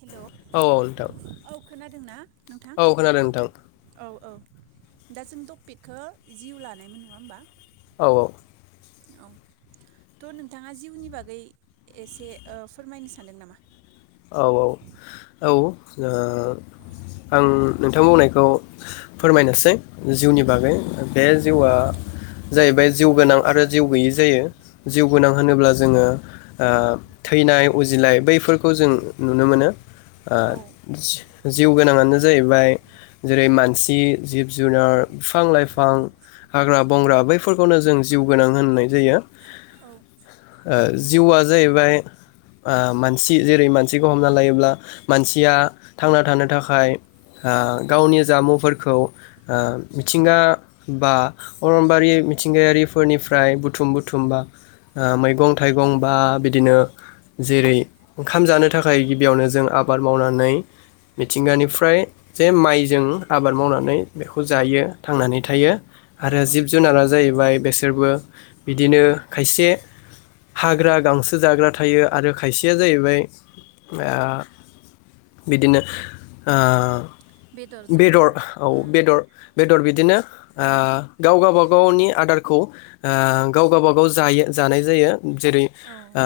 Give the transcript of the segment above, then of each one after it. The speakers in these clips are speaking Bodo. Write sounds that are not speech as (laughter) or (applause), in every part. हेल' औ खोनादों ना नोंथां। औ खोनादों नोंथां औ औ दा जों टपिकखौ जिउ लानायमोन नङा होमबा। औ औ। औ। त' नोंथाङा जिउनि बागै एसे फोरमायनो सानदों नामा? औ औ औ आं नोंथां बुंनायखौ फोरमायनोसै जिउनि बागै बे जिउआ जाहैबाय जिउ गोनां आरो जिउ गैयि जायो जिउ गोनां होनोब्ला जोङो ओ थैनाय उजिनाय बैफोर खौ जों नुनो मोनो ओ औ जिउ गोनाङानो जाहैबाय जेरै मानसि जिब जुनार बिफां लाइफां। हाग्रा बंग्रा बैफोरखौनो जों जिउ गोनां होननाय जायो। औ ओ जिउआ जाहैबाय ओ मानसि जेरै मानसिखौ हमना लायोब्ला मानसिया थांना थानो थाखाय ओ गावनि जामुंफोरखौ मिथिंगा बा अरनबारि मिथिंगायारिफोरनिफ्राय बुथुम बुथुमबा। मैगं थाइगं बा बिदिनो जेरै- ओंखाम जानो थाखाय गिबियावनो जों आबाद मावनानै मिथिंगानिफ्राय जे माइजों आबाद मावनानै बेखौ जायो थांनानै थायो। औ आरो औ जिब जुनारा जाहैबाय बेसे बिसोरबो बिदिनो खायसे हाग्रा गांसो जाग्रा थायो आरो खायसे सेया जाहैबाय ओ बिदिनो बेदर बेदरजोंल' औ उम बेदर बेदर बिदिनोओ उम गाव गावबागावनि आदारखौ गाव गाबागाव जायो जानाय जायो। जेरै- औ ओ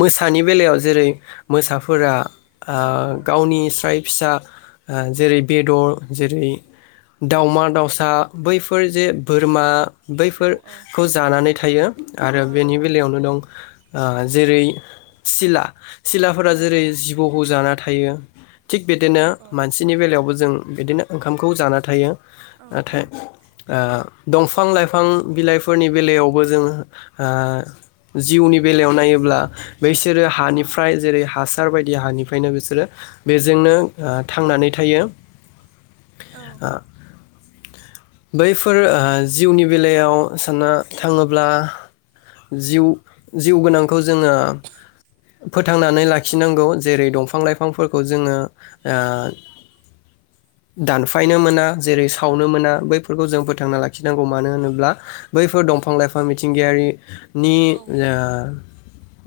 मोसानि बेलायाव जेरै मोसाफोरा औ गावनि स्राय फिसा जेरै बेदर जेरै दावमा दाउसा बैफोर जे बोरमा। औ बैफोरखौ जानानै थायो आरो औ बेनि औ बेलायावनो दं जेरै- सिला सिलाफोरा औ जेरै जिबौखौ जाना थायो। थिग बिदिनो औ औ मानसिनि बेलायावबो जों बिदिनो ओंखामखौ जाना थायो औ नाथाय दंफां लाइफां बिलाइफोरनि बेलायावबो जों ओ जिउनि बेलायाव नायोब्ला बैसोरो हानिफ्राय जेरै हासार बायदि हानिफ्रायनो बिसोरो। बेजोंनो थांनानै थायो। औ बैफोर ओ जिउनि बेलायाव साननो थाङोब्ला। जिउ- जिउ गोनांखौ जोङो। फोथांनानै लाखिनांगौ जेरै दंफां लाइफांफोरखौ जोङो ओ दानफायनो मोना जेरै सावनो औ मोना बै फोरखौ जों फोथांना लाखिनांगौ मानो होनोब्ला बैफोर दंफां लाइफां मिथिंगायारि नि ओ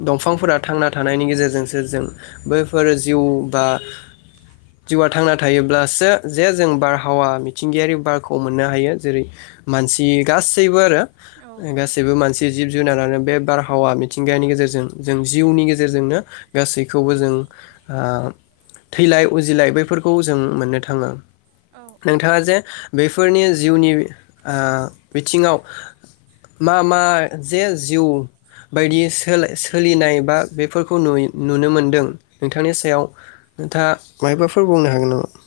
दंफांफोरा थांना थानायनि गेजेरजोंसो जों बैफोर जिउ बा (inaudible) जिउआ थांना थायोब्लासो जे जों बारहावा मिथिंगायारि बारखौ मोननो हायो जेरै मानसि गासैबो आरो औ गासैबो मानसि जिब जुनारानो बे उम बारहावा मिथिंगायानि गेजेरजों जों जिउनि गेजेरजोंनो गासैखौबो जों ओ थैलाय उजिलाय बैफोरखौ जों मोननो थाङो औ नोंथाङा औ जे बेफोरनि जिउनि ओ बिथिङाव मा मा जे जिउ बायदि सोलाय सोलिनाय बा बेफोरखौ नु-नुनो मोनदों नोंथांनि सायाव नोंथाङा मायबाफोर बुंनो हागोन नामा?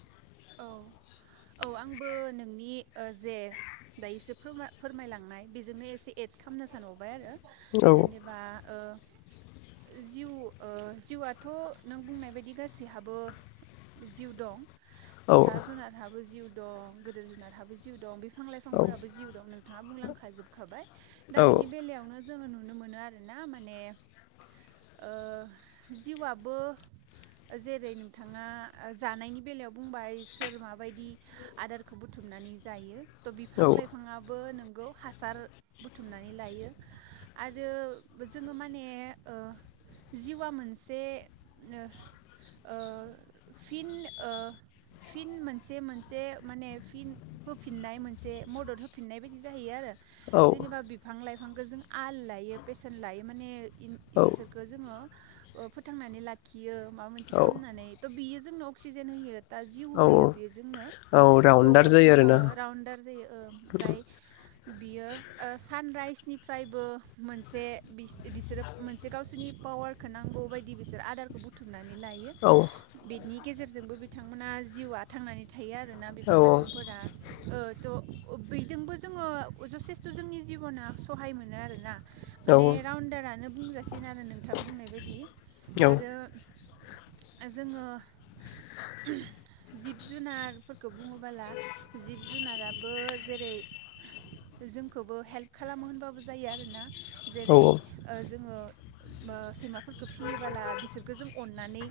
औ औ आंबो नोंनि ओ जे दा एसे फोरमा-फोरमायलांनाय बेजोंनो एसे एद खालामनो सानहरबाय आरो। औ जेनेबा ओ जिउ ओ जिउआथ' नों बुंनाय बायदि गासैहाबो जिउ दं। औ फिसा जुनारहाबो जिउ दं, गोदोर जुनारहाबो जिउ दं, बिफां औ लाइफांफोराबो जिउ दं नों थाङा बुंलांखाजोबखाबाय। दा औ बिनि बेलायावनो जोङो नुनो मोनो आरोना माने ओ जिउआबो जेरै नोंथाङा जानायनि बेलायाव बुंबाय सोर माबायदि आदारखौ बुथुमनानै जायो थ' बिफां लाइफाङाबो नोंगौ हासार बुथुमनानै लायो आरो जोङो माने ओ जिउआ मोनसे ओ ओ फिन ओ फिन मोनसे मोन से माने फिन होफिननाय मोनसे मदद होफिननाय बायदि जाहैयो आरो जेनेबा बि फां लाइफांखौ जों आल लायो बेसेन लायो माने इन बिसोर खौ जोङो ओ फोथांनानै लाखियो माबा मोनसे औ खालामनानै थ' बियो जोंनो अक्सिजेन होयो। दा जिउ औ होयो बेजोंनो। औ थ'ओ राउन्डार जायो आरोना राउन्डार जायो ओ ओमफ्राय बियो ओ सानराइसनिफ्रायबो मोनसे बिस-बिसोरो मोनसे गावसोरनि पावारखौ नांगौ बायदि बिसोर आदारखौ बुथुमनानै लायो। औ बिनि गेजेरजोंबो बिथांमोना जिउआ थांनानै थायो आरोना बिफां औ लाइफांफोरा। ओ थ' ओ बेजोंबो जोङो जसेेस्थ' जोंनि जिब'ना सहाय मोनो आरोना। औ माने राउन्डारानो बुंजासिन आरो नोंथां बुंनाय बायदि आरो ओम जोङो जिब जुनारफोरखौ बुङोबोला जिब जुनाराबो जेरै जोंखौबो हेल्प खालामो होनबाबो जायो आरोना। जेरै ओ जोङो ओ सैमाफोरखौ फियोबोला बिसोरखौ जों अननानै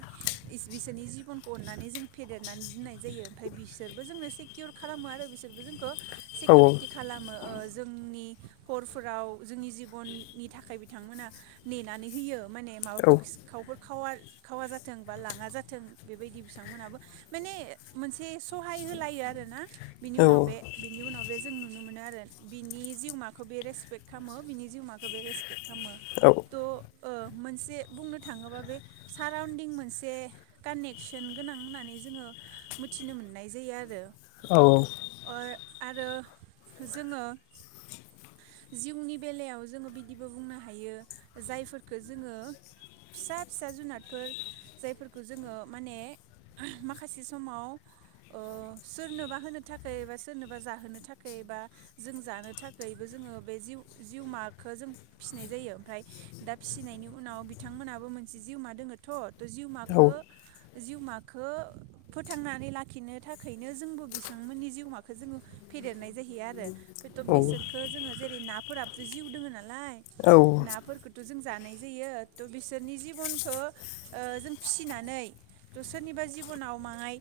बिसोरनि जिबनखौ अननानै जों फेदेरनानै दोननाय जायो ओमफ्राय बिस बिसोरबो जोंनो सिकिउर खालामो आरो बिसोरबो जोंखौ सिकउरिटि खालामो ओ जोंनि हरफोराव जोंनि जिबननि थाखाय बिथांमोना नेनानै होयो माने माबाफोर सिखावफोर खावा आर खावा जाथों बा लाङा जाथों बेबायदि बिथांमोनहाबो माने मोनसे सहाय होलायो आरोना बिनि उनाव बे बिनि उनाव बे जों नुनो मोनो आरो बिनि जिउमाखौ बे रेसपेक्ट खामो बिनि जिउमाखौ बे रेसपेक्ट खामो। थ' ओ मोनसे बुंनो थाङोबा बे साराउन्डिं मोनसे कानेक्सन गोनां होननानै जोङो मिथिनो मोननाय जायो आरो। औ। अर आरो जोङो जिउनि बेलायाव जोङो बिदिबो बुंनो हायो जायफोरफोरखौ जोङो फिसा फिसा जुनादफोर जायफोरखौ जोङो माने माखासे समाव ओ सोरनोबा होनो थाखाय बा सोरनोबा जाहोनो थाखै बा जों जानो थाखायबो जोङो बे जिउ जिउमाखो जों फिसिनाय जायो ओमफ्राय दा फिसिनायनि उनाव बिथांमोनहाबो मोनसे जिउमा दोङो। थ जिउमाखो जिउमाखो फोथांनानै लाखि खिनो थाखैनो जोंबो बिथांमोननि जिउमाखौ जोङो फेदेरनाय जाहैयो आरो बेथ' बिसोरखौ‌ जोङो जेरै नाफोराबोथ' जिउ दोङो नालाय नाफोरखो थ' जों जानाय जायो थ' बिसोरनि जिबनखौ ओ जों फिसिनानै थ' सोरनिबा जिबनाव माहाय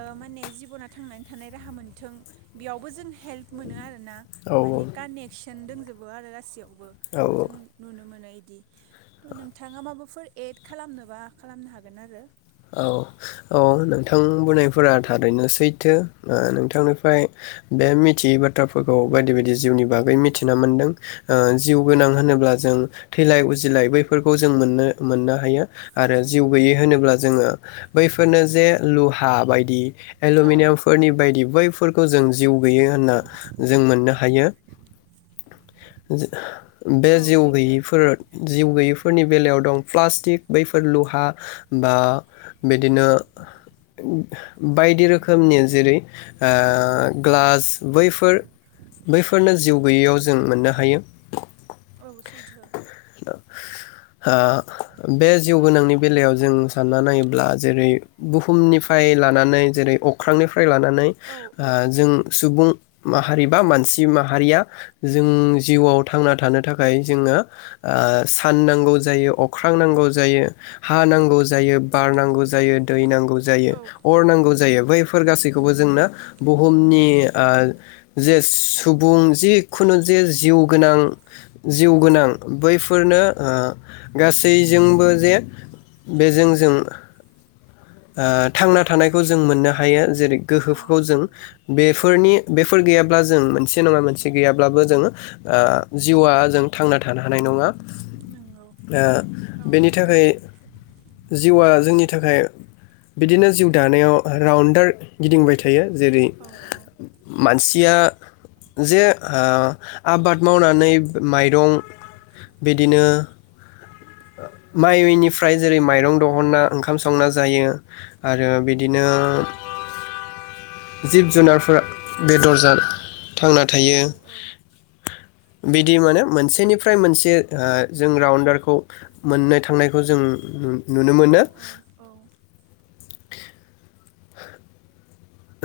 ओ माने जिब'ना थांनानै थानाय राहा मोनथों बेयावबो जों हेल्प मोनो आरोना औ माने कानेक्सन दंजोबो आरो गासैयावबो औ औ जों नुनो मोनो इदि थ' नोंथाङा माबाफोर एड खालामनोबा खालामनो हागोन आरो। औ औ नोंथां बुंनायफोरा थारैनो सैथो ओ नोंथांनिफ्राय बे मिथियै बाथ्राफोरखौ बायदि बायदि जिउनि बागै मिथिना मोन्दों। ओ जिउ गोनां होनोब्ला जों थैलाय उजिलाय बै बैफोरखौ जों मोननो मोननो हायो आरो जिउ गैयै होनोब्ला जोङो बैफोरनो जे लुहा बायदि औ एलमिनियाम फोरनि बायदि बैफोरखौ जों जिउ गैयै होनना जों मोननो हायो। बे औ जिउ सैथो गैयिफोर जिउ गैयिफोरनि बेलायाव दं प्लास्टिक बैफोर लुहा बा बिदिनो बायदि रोखोमनि जेरै ओ ग्लास बैफोर बैफोरनो जिउ गैयैयाव जों मोननो हायो। औ सैथो। ओ बे जिउ गोनांनि बेलायाव जों सानना नायोब्ला जेरै बुहुमनिफ्राय लानानै जेरै अख्रां निफ्राय लानानै औ औ ओ जों सुबुं माहारि बा मानसि माहारिया जों जिउआव थांना थानो थाखाय जोङो ओ सान नांगौ जायो अख्रां नांगौ जायो हा नांगौ जायो बार नांगौ जायो दै नांगौ जायो औ अर नांगौ जायो बैफोर गासैखौबो जोंनो बुहुमनि ओ जे सुबुं जिखुनु जे जिउ गोनां। जिउ गोनां बैफोरनो ओ गासैजोंबो जे बेजों जों। ओ थांना थानायखौ जों मोननो हायो जेरै औ गोहोफोरखौ जों बेफोरनि बेफोर गैयाब्ला जों मोनसे नङा मोनसे गैयाब्लाबो जोङो ओ जिउआ जों। थांना थानो हानाय नङा ओ नंगौ औ बेनि थाखाय जिउआ जोंनि थाखाय बिदिनो जिउ दानायाव राउन्डार गिदिंबाय थायो जेरै औ मानसिया जे ओ आबाद मावनानै माइरं बिदिनो माइ मिलनिफ्राय जेरै माइरं दिहुनना ओंखाम संना जायो। आरो बिदिनो जिब जुनारफोरा बेदर जाना थांना थायो। औ बिदि माने मोनसेनिफ्राय मोनसे ओ जों रावन्डारखौ मोननो थांनायखौ जों (unintelligible) नुनो औ मोनो। औ। (inaudible)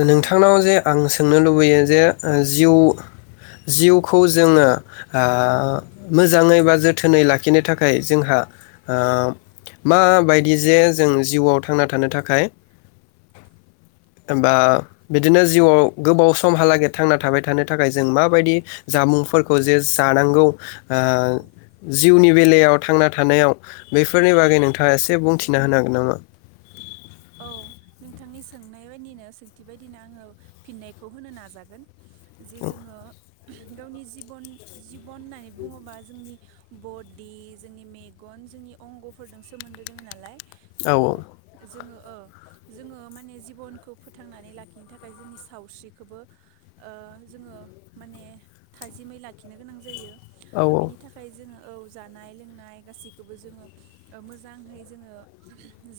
औ नोंथांनाव नंगौ जे आं सोंनो लुबैयो जे ओ जिउ जिउखौ जोङो ओ मोजांङै बा जोथोनै लाखिनो थाखाय जोंहा ओ माबायदि जे जों जिउआव थांना थानो थाखाय बा बिदिनो जिउआव गोबाव समहालागै थांना थाबाय थानो थाखाय जों माबायदि जामुंफोरखौ जे जानांगौ ओ औ औ जिउनि बेलायाव थांना थानायाव बेफोरनि बागै नोंथाङा एसे बुंथिना होनो हागोन नामा? औ नोंथांनि सोंनाय बायदिनो सोंथि बायदिनो आंङो फिननायखौ होनो नाजागोन जे जोङो गावनि जिबन जिबन होननानै बुङोबा जोंनि बदि जोंनि मेगन जोंनि अंग'फोरजों सोमोन्दो दोङो नालाय औ त' जोंङो औ जोङो माने जिबनखौ फोथांनानै लाखिनो थाखाय जोंनि सावस्रिखौबो ओ‌ जोंङो माने थाजिमै लाखिनो गोनां जायो औ दा बेनि थाखाय खाय जोङो औ जानाय लोंनाय गासैखौबो जोङो ओ मोजांहै जोङो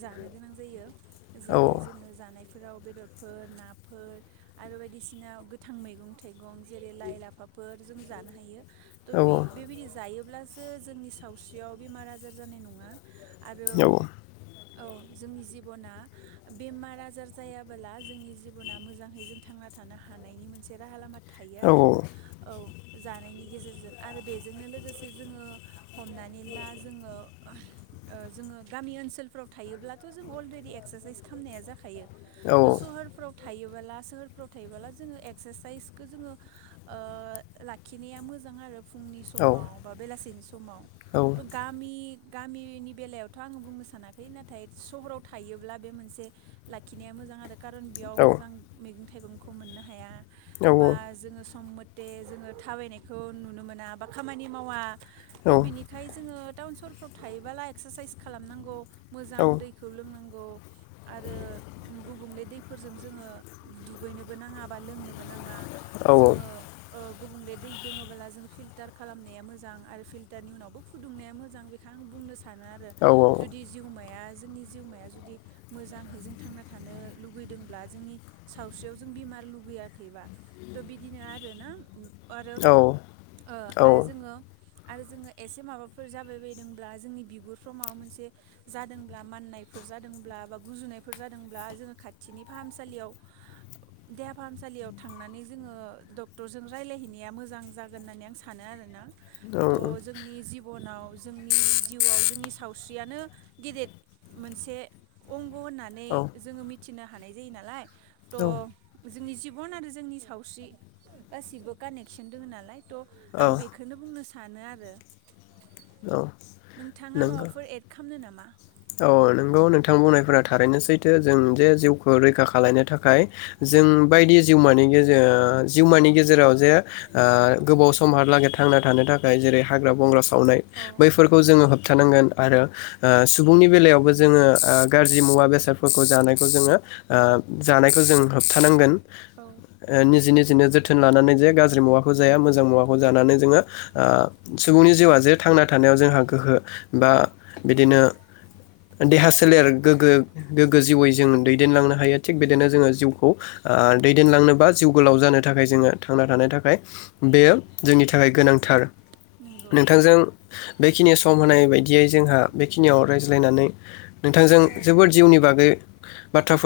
जानो गोनां जायो। औ जेरै जोङो जानायफोराव बेदरफोर नाफोर आरो बायदिसिना गोथां मैगं थाइगं जेरै लाइ लाफाफोर जों जानो हायो। थ' औ बे बेबायदि जायोब्लासो जोंनि सावस्रियाव बेमार आजार जानाय नङा। आरो औ जोंनि जि (unintelligible) बेमार आजार जायाबोला जोंनि जिब'ना मोजाङै जों थांना थानो हानायनि राहा लामा थायो औ आरो ओ। जानायनि गेजेरजों आरो बेजोंनो लोगोसे जोङो हमनानै ला जोङो (unintelligible) ओ जोङो गामि ओनसोलफ्राव थायोब्लाथ' जों अलरे (unintelligible) एक्सारसाइ खालामनाया जाखायो त' सहारफ्राव थायोबोला सोहोरफ्राव थायोबोला जोङो एक्सारसाइसखौ जोङो ओ लाखिनाया‌ मोजां आरो। फुंनि समाव बा बेलासिनि समाव थ' गा गामि गामिनि बेलायावथ' आङो बुंनो सानाखै नाथाय सहराव थायोब्ला बे मोनसे लाखिनाया मोजां आरो खारन बेयाव मोजां मैगं थाइगंखौ मोननो हाया औ बा जोङो सम जे जोङो थाबायनायखौ नुनो मोना बा खामानि मावा थ' बिनि बेखायनो जोङो टाउन सहरफ्राव थायोबोला एक्सारसाइस खालामनांगौ मोजां दैखौ लोंनांगौ। आरो गुबुंले दैफोरजों जोङो दुगैनोबो नाङा बा लोंनोबो नाङा। जोङो ओ गुबुंले दै दोङोबोला जोंङो फिल्टार खालामनाया मोजां आरो फिल्टारनि उनावबो फुदुंनाया मोजां बे बेखौ आं बुंनो सानो आरो जुदि जिउमाया जोंनि जिउमाया जुदि मोजाङै जों थांना थानो लुगैदोंब्ला जोंनि सावस्रियाव जों बेमार लुगैयाखैबा थ' बिदिनो आरोना आरो ओ‌ आरो जोङो आरो जोङो एसे माबाफोर जाबाय बायदोंब्ला जोंनि बिगुरफ्राव माबा मोनसे जादोंब्ला माननाय फोर जादोंब्ला बा गुजुनायफोर जादोंब्ला जोङो खाथिनि फाहामसालियाव देहा फाहामसालियाव थांनानै जोङो डक्टरजों रायलायहैनाया मोजां जागोन होननानै आं सानो- सानो आरोना थह जोंनि जिबनाव जोंनि जिउआव जोंनि सावस्रियानो गेदेर मोनसे अंग' होननानै जोङो मिथिनो हानाय जायो नालाय थ जोंनि जिबन आरो जोंनि सावस्रि गासिबो कानेक्सन दङ नालाय थ' औ आं बे खौनो बुंनो सानो आरो औ नोंथाङा नंगौ माबाफोर एड खालामनो नामा औ नोंगौ नोंथां बुंनायफोरा थारैनो सैथो जों जे जिउखौ रैखा खालायनो थाखाय जों बायदि जिउमानि गेजो आ जिउमानि गेजेराव जे ओ गोबाव समहालागै थांना थानो थाखाय जेरै हाग्रा बंग्रा सावनाय औ बैफोरखौ जोङो होबथानांगोन आरो ओ सुबुंनि बेलायावबो जोङो ओ गाज्रि मुवा बेसादफोरखौ जानायखौ जोङो ओ जानायखौ जों होबथानांगोन औ ओ निजे निजेनो जोथोन लानानै जे गाज्रि मुवाखौ जाया मोजां मुवाखौ जानानै जोङो ओ सुबुंनि जिउआ जे थांना थानायाव जोंहा गोहो बा बिदिनो देहा सोलेर गोग्गो गोग्गो जिउवै जों दैदेनलांनो हायो थिग बिदिनो जोङो जिउखौ ओ दैदेनलांनोबा जिउ गोलाव जानो थाखाय जोङो थांना थानो थाखाय बेयो जोंनि थाखाय गोनांथार नंगौ नोंथांजों बेखिनियाव सम होनाय बायदियै जोंहा बेखिनियाव राय ज्लायनानै नोंथांजों औ जोबोद औ जिउनि बागै बाथ्राफोर